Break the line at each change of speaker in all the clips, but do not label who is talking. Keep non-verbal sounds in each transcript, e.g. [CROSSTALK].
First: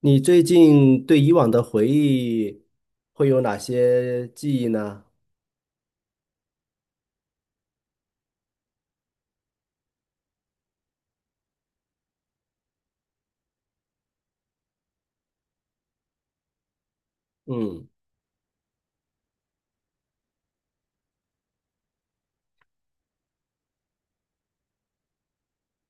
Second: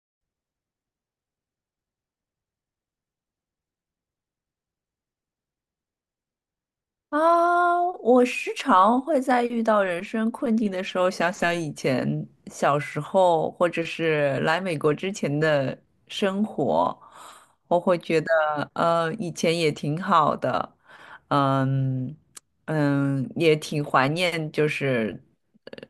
你最近对以往的回忆会有哪些记忆呢？
啊，我时常会在遇到人生困境的时候，想想以前小时候，或者是来美国之前的生活。我
嗯
会觉得，以前也挺好的。嗯，嗯，也挺怀念，就是呃，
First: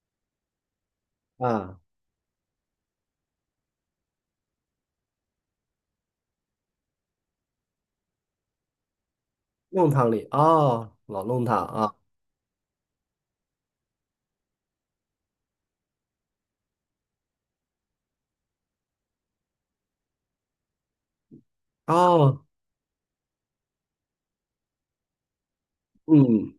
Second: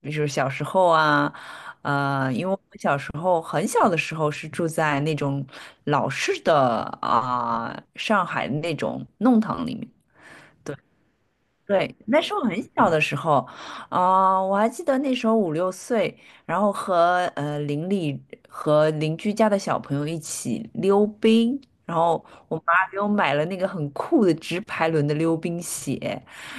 比如小时候啊。
啊，
因为我时候很小的时候是住在那种老式的啊、上海那种弄堂里面。
弄堂里哦，老弄堂啊。
对，那时候很小的时候，啊、我还记得那时候五六岁，然后和邻里和邻居家的小朋友一起溜冰，然后
哦，
我妈给我买了那个很酷的直排轮的溜冰鞋。
嗯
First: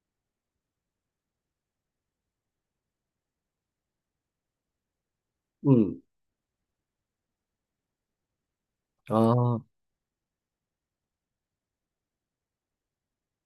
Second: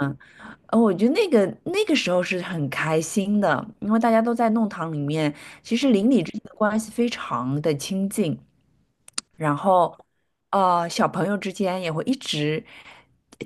嗯，我觉得那个时候是很开心的，因为大家都在弄堂里面，其实
嗯
邻里之间的关系非常的亲近。然
哦，
后，小朋友之间也会一直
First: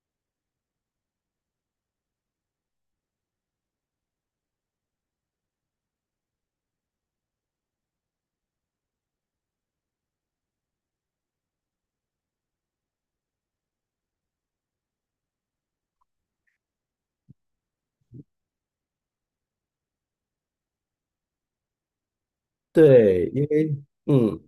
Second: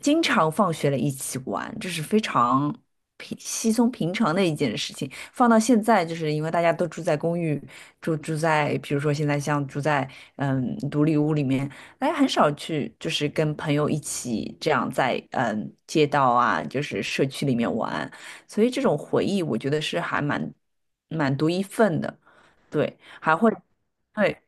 经常放学了一起玩，这是非常平稀松平常的一件事情。放到现在，就是因为大家都住在公寓，住在，比如说现在像住在嗯独立屋里面，大家很少去就是跟朋友一起这样在嗯街道啊，就是社区里面玩，所以这种回忆我觉得是还蛮独一份的，对，
对，
还
因
会。
为
对。
嗯，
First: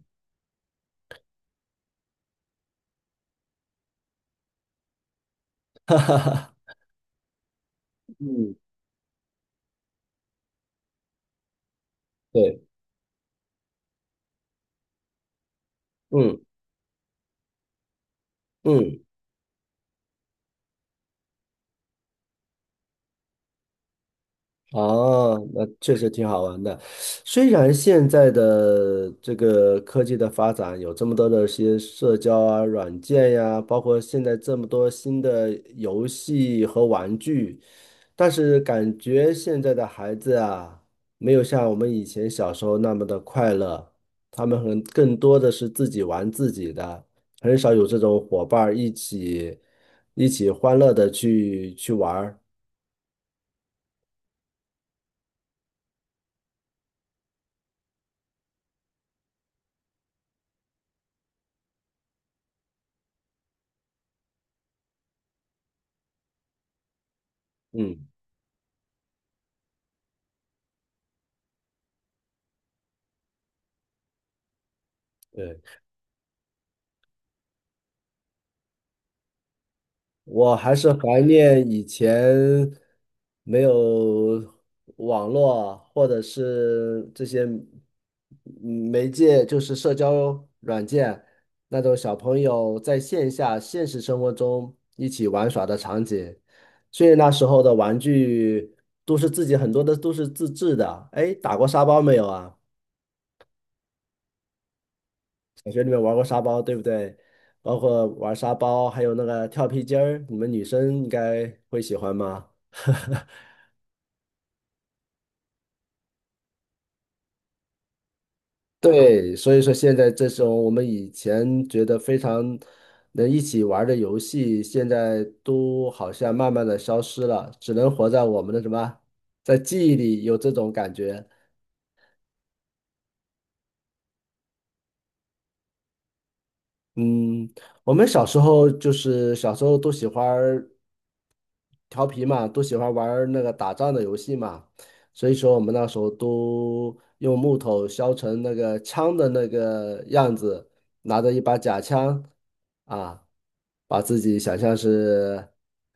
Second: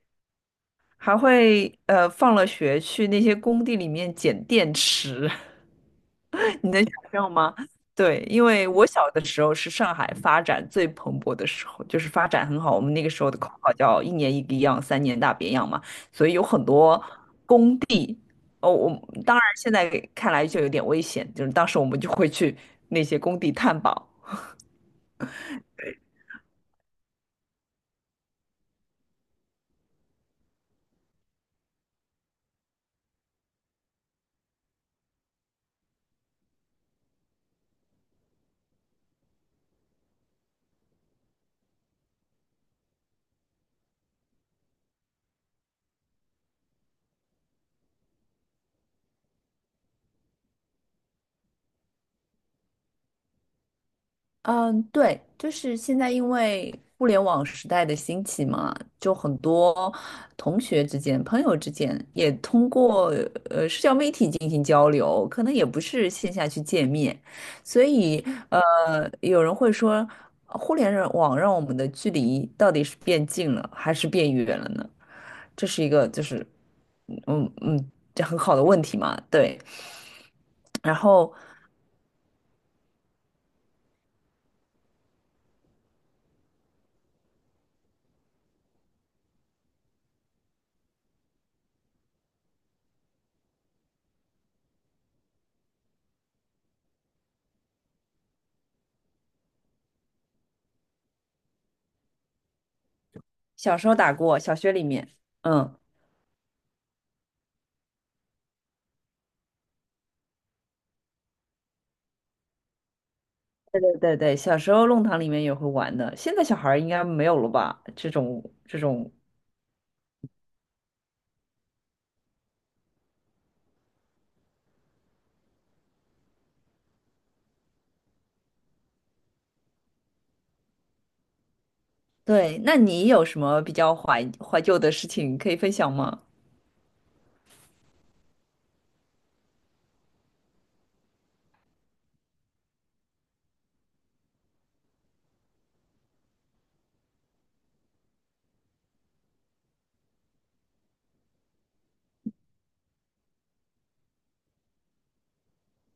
还会放了学去那些工地里面捡电池，
[LAUGHS] 哈哈哈，
[LAUGHS] 你能想象吗？对，因
嗯，
为我小的时候是上海发展最蓬勃的时候，就是发展很
对，
好。我们那个时候的口号叫“一年一个样，三年大变样”嘛，所以
嗯
有很多哦，我
嗯。
当然现在看来就有点危险，就是当时我们就会去那些工地探宝。
哦，那确实挺好玩的。虽然现在的这个科技的发展有这么多的一些社交啊、软件呀，包括现在这么多新的游戏和玩具，但是感觉现在的孩子啊，没有像我们以前小时候那么的快乐，他们很更多的是自己玩自己的，很少有这种伙伴儿一起欢乐的去玩儿。
嗯，对，就是现在因为互联网时代的兴起嘛，就很多同学之间、朋友之间也通过社交媒体进行交流，可能也不是线下去见面。所
嗯，
以有人会说，互联网让我们的距离到底是变近了还是变远了呢？这
对。
是一个就是嗯，嗯，这很好的问题嘛，对。
我还是
然
怀
后
念以前没有网络或者是这些媒介，就是社交软件那种小朋友在线下现实生活中一起玩耍的场景。所以那时候的玩具都是自己很多的都是自制的。哎，打过沙包没有啊？
小时候打过，小学里面。
小
嗯。
学里面玩过沙包，对不对？包括玩沙包，还有那个跳皮筋儿，你们女生应该会喜欢吗？[LAUGHS]
对对对对，小时候弄堂里面也会玩的，现在小孩儿应该没有了吧？这种，
对，所以说现在这种我们以前觉得非常能一起玩儿的游戏，现在都好像慢慢的消失了，只能活在我们的什么，在记忆里有这种感觉。
对，那你有什么比较怀旧的事情可以分享吗？
嗯，我们小时候就是小时候都喜欢。调皮嘛，都喜欢玩儿那个打仗的游戏嘛，所以说我们那时候都用木头削成那个枪的那个样子，拿着一把假枪啊，把自己想象是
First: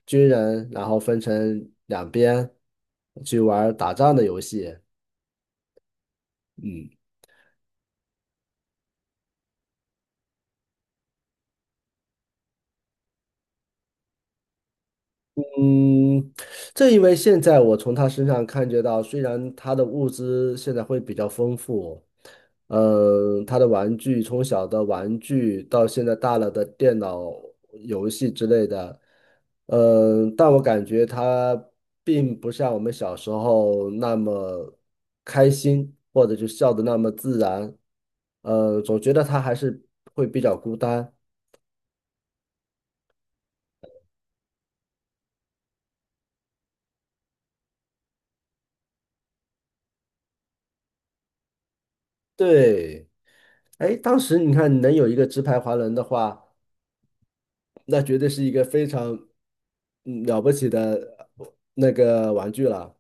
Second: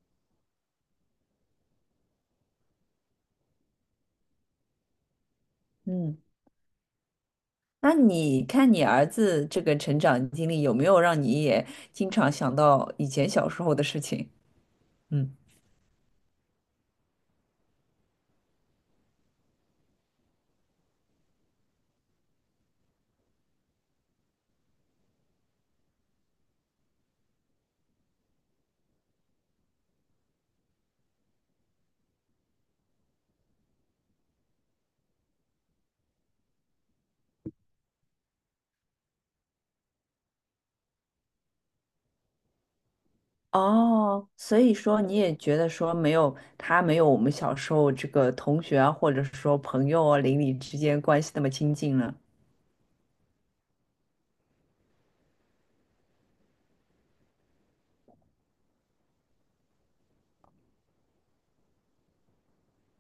军人，然后分成两边去玩儿打仗的游戏。
嗯，
嗯，
那你看你儿子这个成长经历，有没有让你也经常想到以前小时候的事情？嗯，
嗯，正因为现在我从他身上感觉到，虽然他的物资现在会比较丰富，嗯，他的玩具从小的玩具到现在大了的电脑游戏之类的，嗯，但我感觉他并不像我们小时候那么开心，或者就笑得那么自然，总觉得他还是会比较孤单。
哦，所以说你也觉得说没有他没有我们小时候这个同学啊，或者说朋友啊，邻里之间关系那么亲近了。
对，哎，当时你看能有一个直排滑轮的话，那绝对是一个非常嗯了不起的那个玩具了。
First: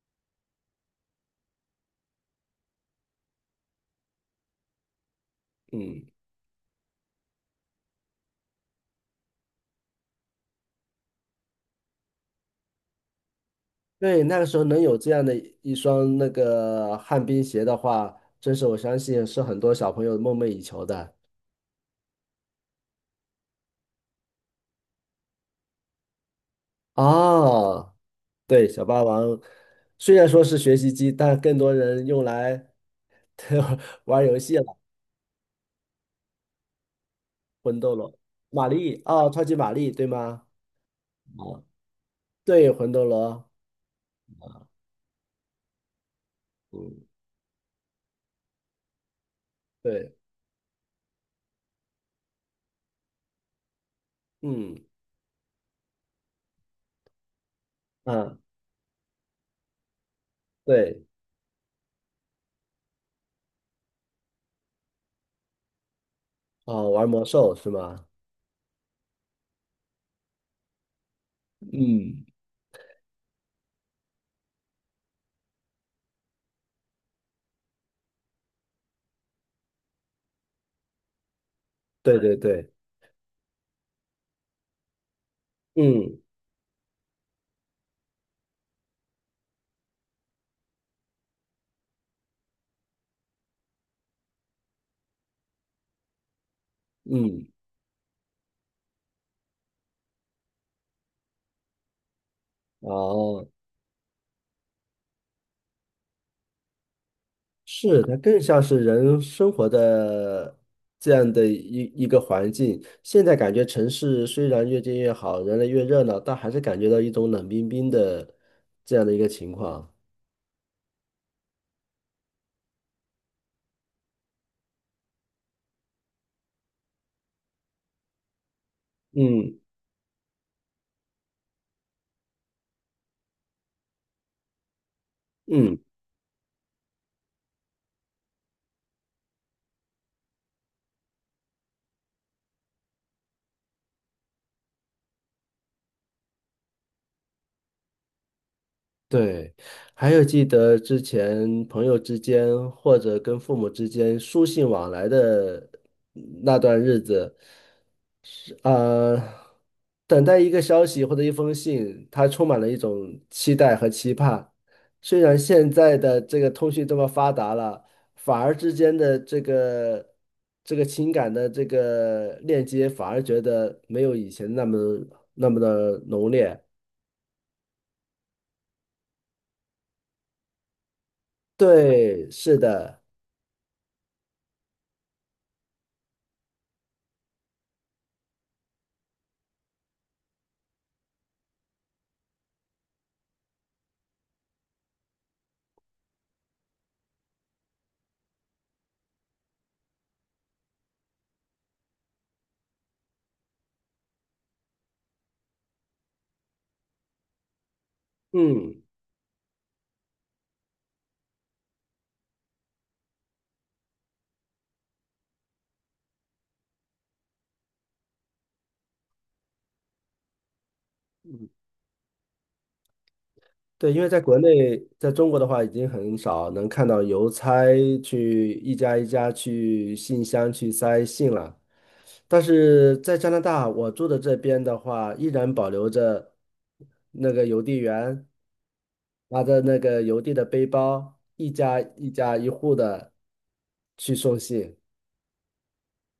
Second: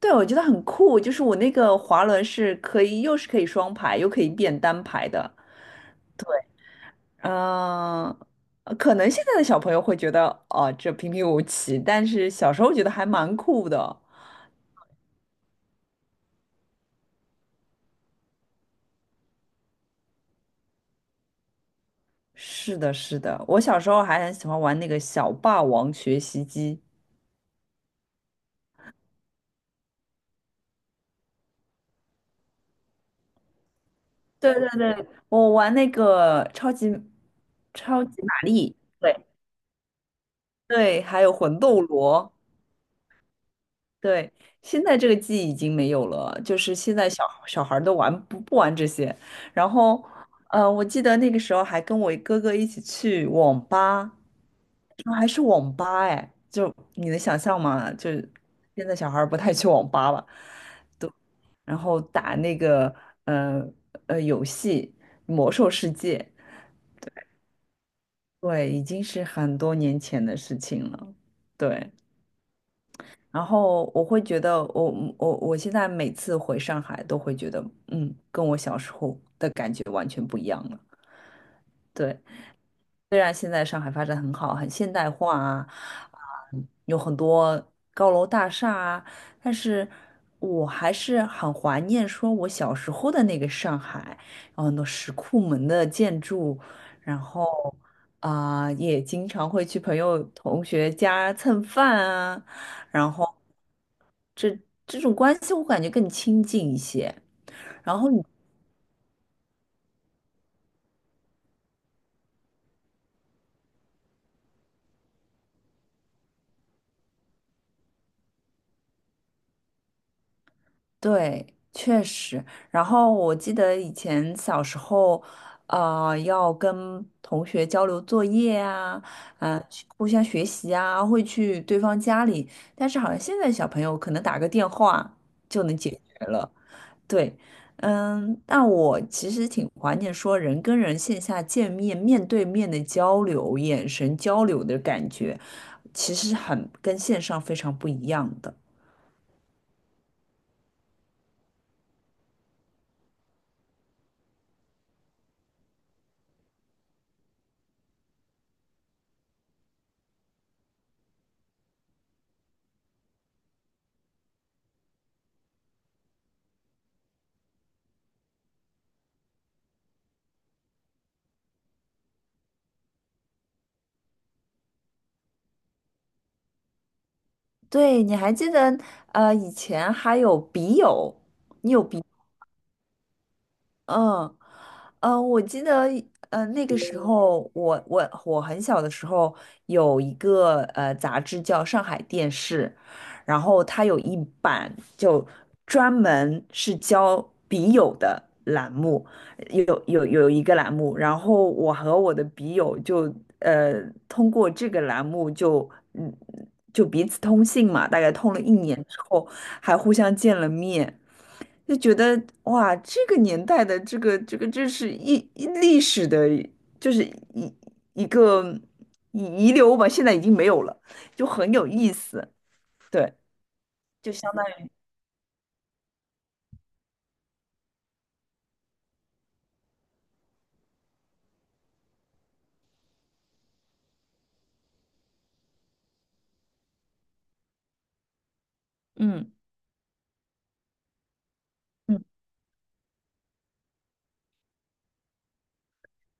对，我觉得很酷，就是我那个滑轮是可以，又是可以双排，又可以变单排的。
嗯，
嗯、可能现在的小朋友会觉得，哦、这平平无奇，但是小时候觉得还蛮酷的。
对，那个时候能有这样的一双那个旱冰鞋的话，真是我相信是很多小朋友梦寐以求的。
是的，是的，我小时候还很喜欢玩那个小霸王学习机。
哦，对，小霸王虽然说是学习机，但更多人用来 [LAUGHS] 玩游
对
戏了，
对对，我玩那个超级
魂斗
超
罗、
级玛
玛
丽，
丽
对
哦，超级玛丽，对吗？
对，还有魂
哦，
斗罗。
对，魂斗罗。
对，现在这个记忆已经没有了，就是
嗯
现在小小孩儿都玩不玩这些。然后，
对，
我记得那个时候还跟我哥哥一起去网吧，
嗯
说还是网吧哎，就你能想象吗？就是
啊，
现在小孩儿不太去网吧了，
对，
然后打那个呃游戏《魔兽世界》，
哦，玩魔兽是吗？
对，已经是很多年前的事情了，对。
嗯，
然后我会觉得我，我现在每次回上海都会觉得，嗯，跟我小时候的感觉完全不一样了。
对
对，
对对，
虽然现在上海发展很好，很现代化啊，
嗯
啊，有很多高楼大厦啊，但是我还是很怀念说我小时候的那个上海，有很多石库门的建筑，然后
嗯，
啊，也经常会去朋友同学家蹭饭啊。然后，
哦，
这种关系我感觉更亲近一些。然
是，
后
它
你
更像是人生活的这样的一个环境。现在感觉城市虽然越建越好，人类越热闹，但还是感觉到一种冷冰冰的这样的一个情况。
对，确实。然后我记得以前小时候，要跟同学交流作业啊，
嗯
呃，互相学习啊，会去对方家里。但是好像现在小朋友可能打个电话就能
嗯。
解决了。对，嗯，但我其实挺怀念说人跟人线下见面、面对面的交流、眼神交流的感觉，其实很跟线上非常不一样的。
对，还有记得之前朋友之间或者跟父母之间书信往来的那段日子，是呃，等待一个消息或者一封信，它充满了一种期待和期盼。虽然现在的这个通讯这么发达了，反而之间的这个情感的这个链接，反而觉得没有以前那么那么浓烈。
对，你还记得以前还有笔友，你有笔，
对，是的。
嗯，我记得，那个时候我很小的时候有一个杂志叫《上海电视》，然后它有一版就专门是教笔友的栏目，有一个栏目，然后我和我的笔友就呃通过这个栏目就嗯就彼此通信嘛，大概通了一年
嗯，
之后还互相见了面。就觉得哇，这个年代的这个，这是一历史的，就是一，一个遗留吧，现在已经没有了，就很有意思。对，
对，因为
就
在
相
国
当于
内，在中国的话，已经很少能看到邮差去一家一家去信箱去塞信了。但是在加拿大，我住的这边的话，依然保留着那个邮递员
嗯，
拿着那个邮递的背包，一家
嗯，
一家一户的去送信。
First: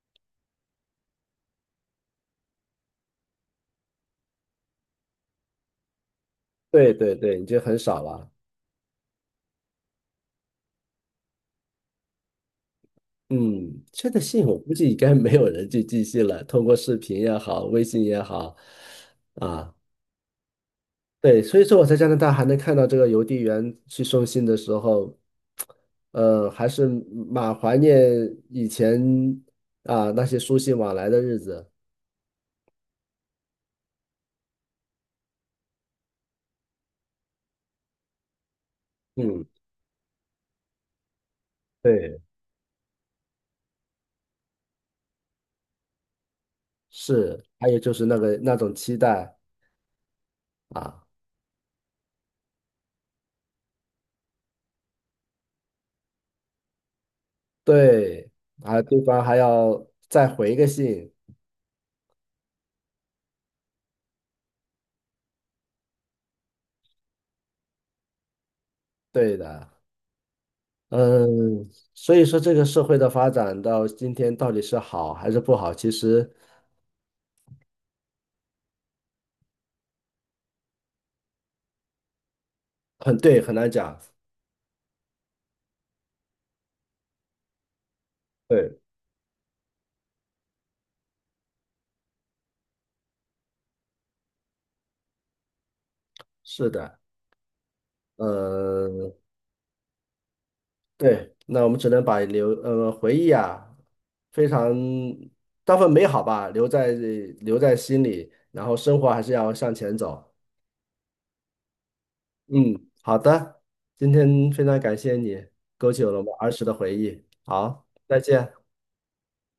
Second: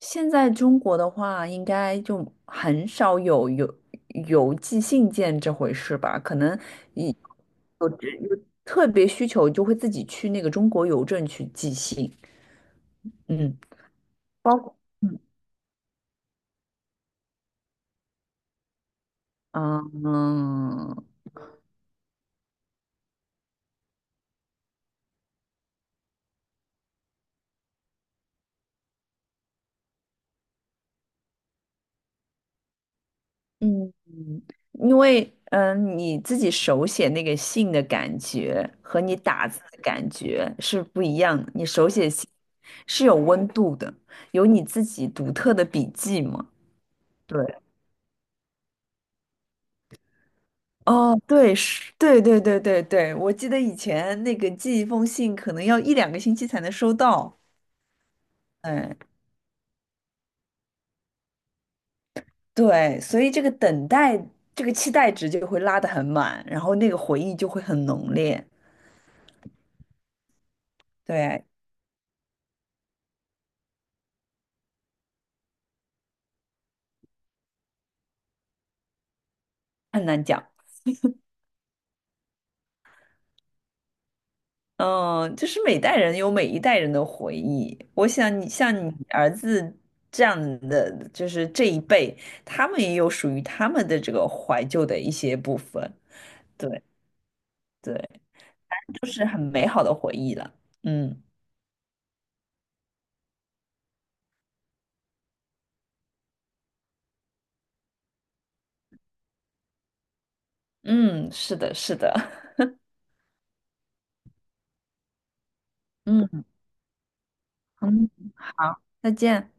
现在中国的话，应该就很少有邮寄信件这回事吧？可能
对
一
对对，已经很
有
少了。
有特别需求，就会自己去那个中国邮政去寄信。嗯，
嗯，现在信
包
我估
括
计应该
嗯。
没有人去寄信了，通过视频也好，微信也好，啊。
嗯，
对，所以说我在加拿大还能看到这个邮递员去送信的时候，还是蛮怀念以前啊那些书信往来的日子。
嗯，因为嗯，你自己手写那个信的感觉和你
嗯，
打字的感觉是不一样的。你手写
对，
信是有温度的，有你自己独特的笔迹嘛？对，
是，还有就是那个那种期待啊，
哦，对，是，对对对对对，我记得以前那个寄一封信可能要一两个星期才能收到。
对，啊，
哎，
对方还要再回个信，
对，所以这个等待，这个期待值就会拉得很满，然后那个回忆就会很浓烈。
对的，
对，
嗯，所以说这个社会的发展到今天到底是好还是不好，其实
很难讲。
很对，很难讲。
嗯，就是每代人有每一代人的回忆。我想你像
对，
你儿子这样的，就是这一辈，他们也有属于他们的这个怀旧的一些部分。
是
对
的，
对，就
嗯，
是很美好的回忆了。嗯，
对，那我们只能把回忆啊，非常当份美好吧，留在心里，然后生活还是要向前走。
嗯，是的，是的。[LAUGHS]
嗯，好的，今天非常感谢你，勾起了我们
嗯，
儿时的回忆。好，
嗯，
再见。
好，再见。